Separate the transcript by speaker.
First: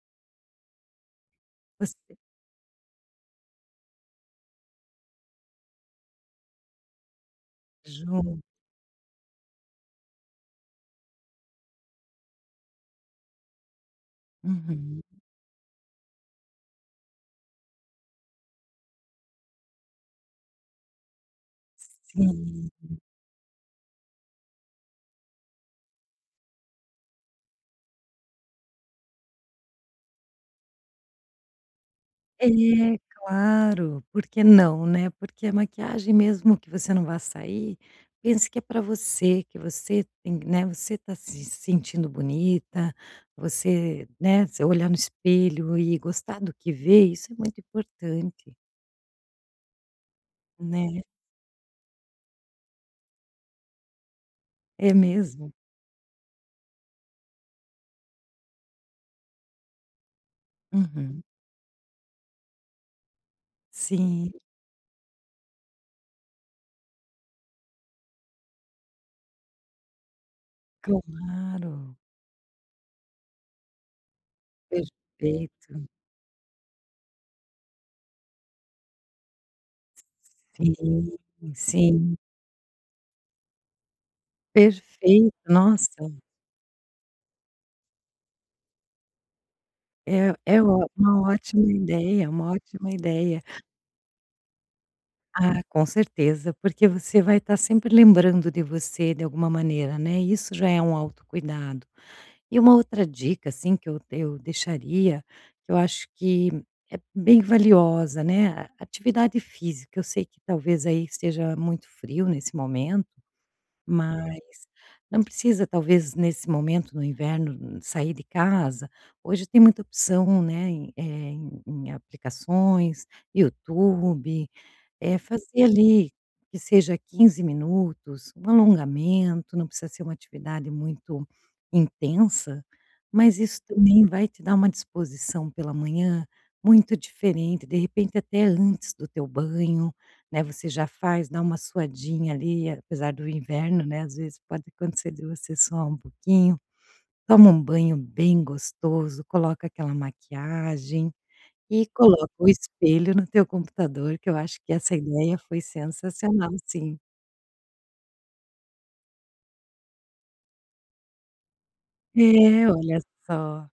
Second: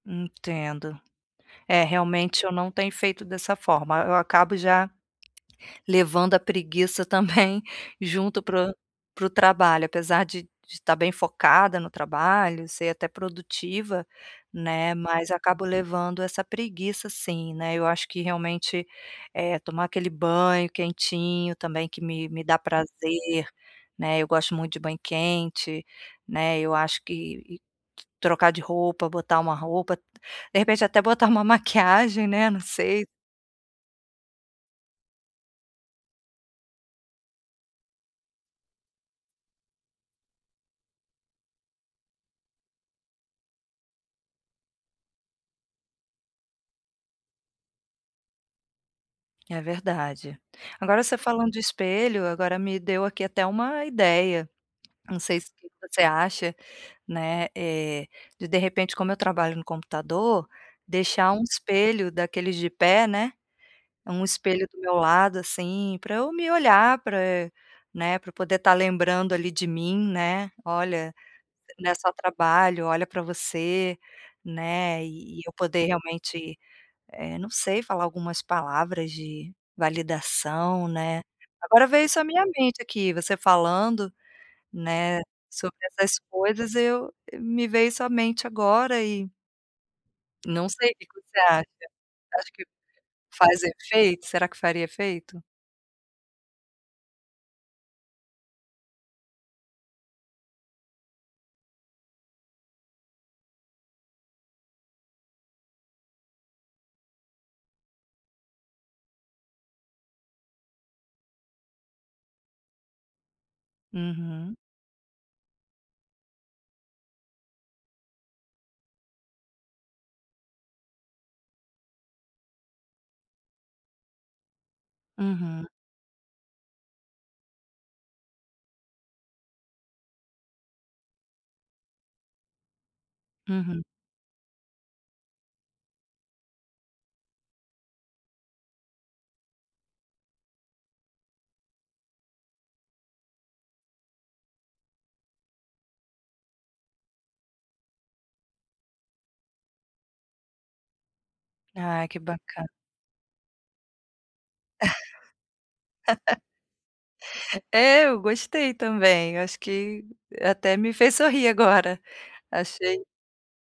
Speaker 1: Entendo. É,
Speaker 2: Você.
Speaker 1: realmente eu não tenho feito dessa forma, eu acabo já levando a preguiça também
Speaker 2: Junto.
Speaker 1: junto para o para o trabalho. Apesar de de tá bem focada no trabalho, ser até produtiva, né,
Speaker 2: Uhum.
Speaker 1: mas acabo levando essa preguiça sim, né. Eu acho que realmente, eh, tomar aquele banho quentinho, também que me me dá
Speaker 2: Sim.
Speaker 1: prazer, né, eu gosto muito de banho quente, né, eu acho que trocar de roupa, botar uma roupa, de repente até botar uma maquiagem
Speaker 2: É,
Speaker 1: né, não sei.
Speaker 2: claro, por que não, né? Porque a maquiagem mesmo que você não vá sair, pense que é pra você, que você tem, né, você tá se sentindo bonita, você, né, você olhar no espelho e gostar do que vê, isso é muito importante
Speaker 1: É verdade.
Speaker 2: Né?
Speaker 1: Agora você falando de espelho, agora me deu aqui até uma ideia.
Speaker 2: É
Speaker 1: Não sei se
Speaker 2: mesmo?
Speaker 1: você acha, né, eh, de de repente como eu trabalho no computador,
Speaker 2: Uhum.
Speaker 1: deixar um espelho daqueles de pé, né, um
Speaker 2: Sim.
Speaker 1: espelho do meu lado, assim, pra eu me olhar, pra eh né, pra eu poder tá lembrando, ali, de mim, né: "Olha, né
Speaker 2: Claro.
Speaker 1: só trabalho, olha pra você", né, e eu
Speaker 2: Perfeito.
Speaker 1: poder realmente, eh não sei falar algumas palavras de validação,
Speaker 2: Sim,
Speaker 1: né. Agora veio
Speaker 2: sim.
Speaker 1: isso a minha mente, aqui, você falando, né,
Speaker 2: Perfeito,
Speaker 1: sobre
Speaker 2: nossa.
Speaker 1: essas coisas, eu me veio isso a mente agora e
Speaker 2: É é
Speaker 1: não
Speaker 2: ó
Speaker 1: sei o que
Speaker 2: uma
Speaker 1: que você acha?
Speaker 2: ótima
Speaker 1: Você
Speaker 2: ideia,
Speaker 1: acha
Speaker 2: uma
Speaker 1: que
Speaker 2: ótima ideia.
Speaker 1: faz efeito será que faria efeito?
Speaker 2: Ah, com certeza, porque você vai ta sempre lembrando de você de alguma maneira, né, isso já é um autocuidado. E uma outra dica, assim, que eu eu deixaria, que eu acho que, é bem valiosa, né. A atividade física, eu sei que talvez, aí, esteja muito frio nesse momento, mas,
Speaker 1: Uhum.
Speaker 2: não precisa talvez, nesse momento no inverno, sair de casa, hoje tem muita opção, né, em eh, em em aplicações, YouTube. Eh, fazer,
Speaker 1: Uhum.
Speaker 2: ali, que seja 15 minutos, um alongamento, não precisa ser uma atividade muito intensa, mas isso
Speaker 1: Uhum.
Speaker 2: também vai te dar uma disposição pela manhã, muito diferente. De repente, até antes do teu banho, né, você já faz, dá uma suadinha, ali, apesar do inverno, né, às vezes, pode acontecer de você suar uma pouquinho. Toma um banho bem gostoso, coloca aquela maquiagem, e
Speaker 1: Ah, que
Speaker 2: coloca o
Speaker 1: bacana.
Speaker 2: espelho no teu computador que eu acho que essa ideia foi sensacional sim.
Speaker 1: É, eu gostei também, eu acho que, até me fez sorrir agora.
Speaker 2: É, olha
Speaker 1: Achei
Speaker 2: só.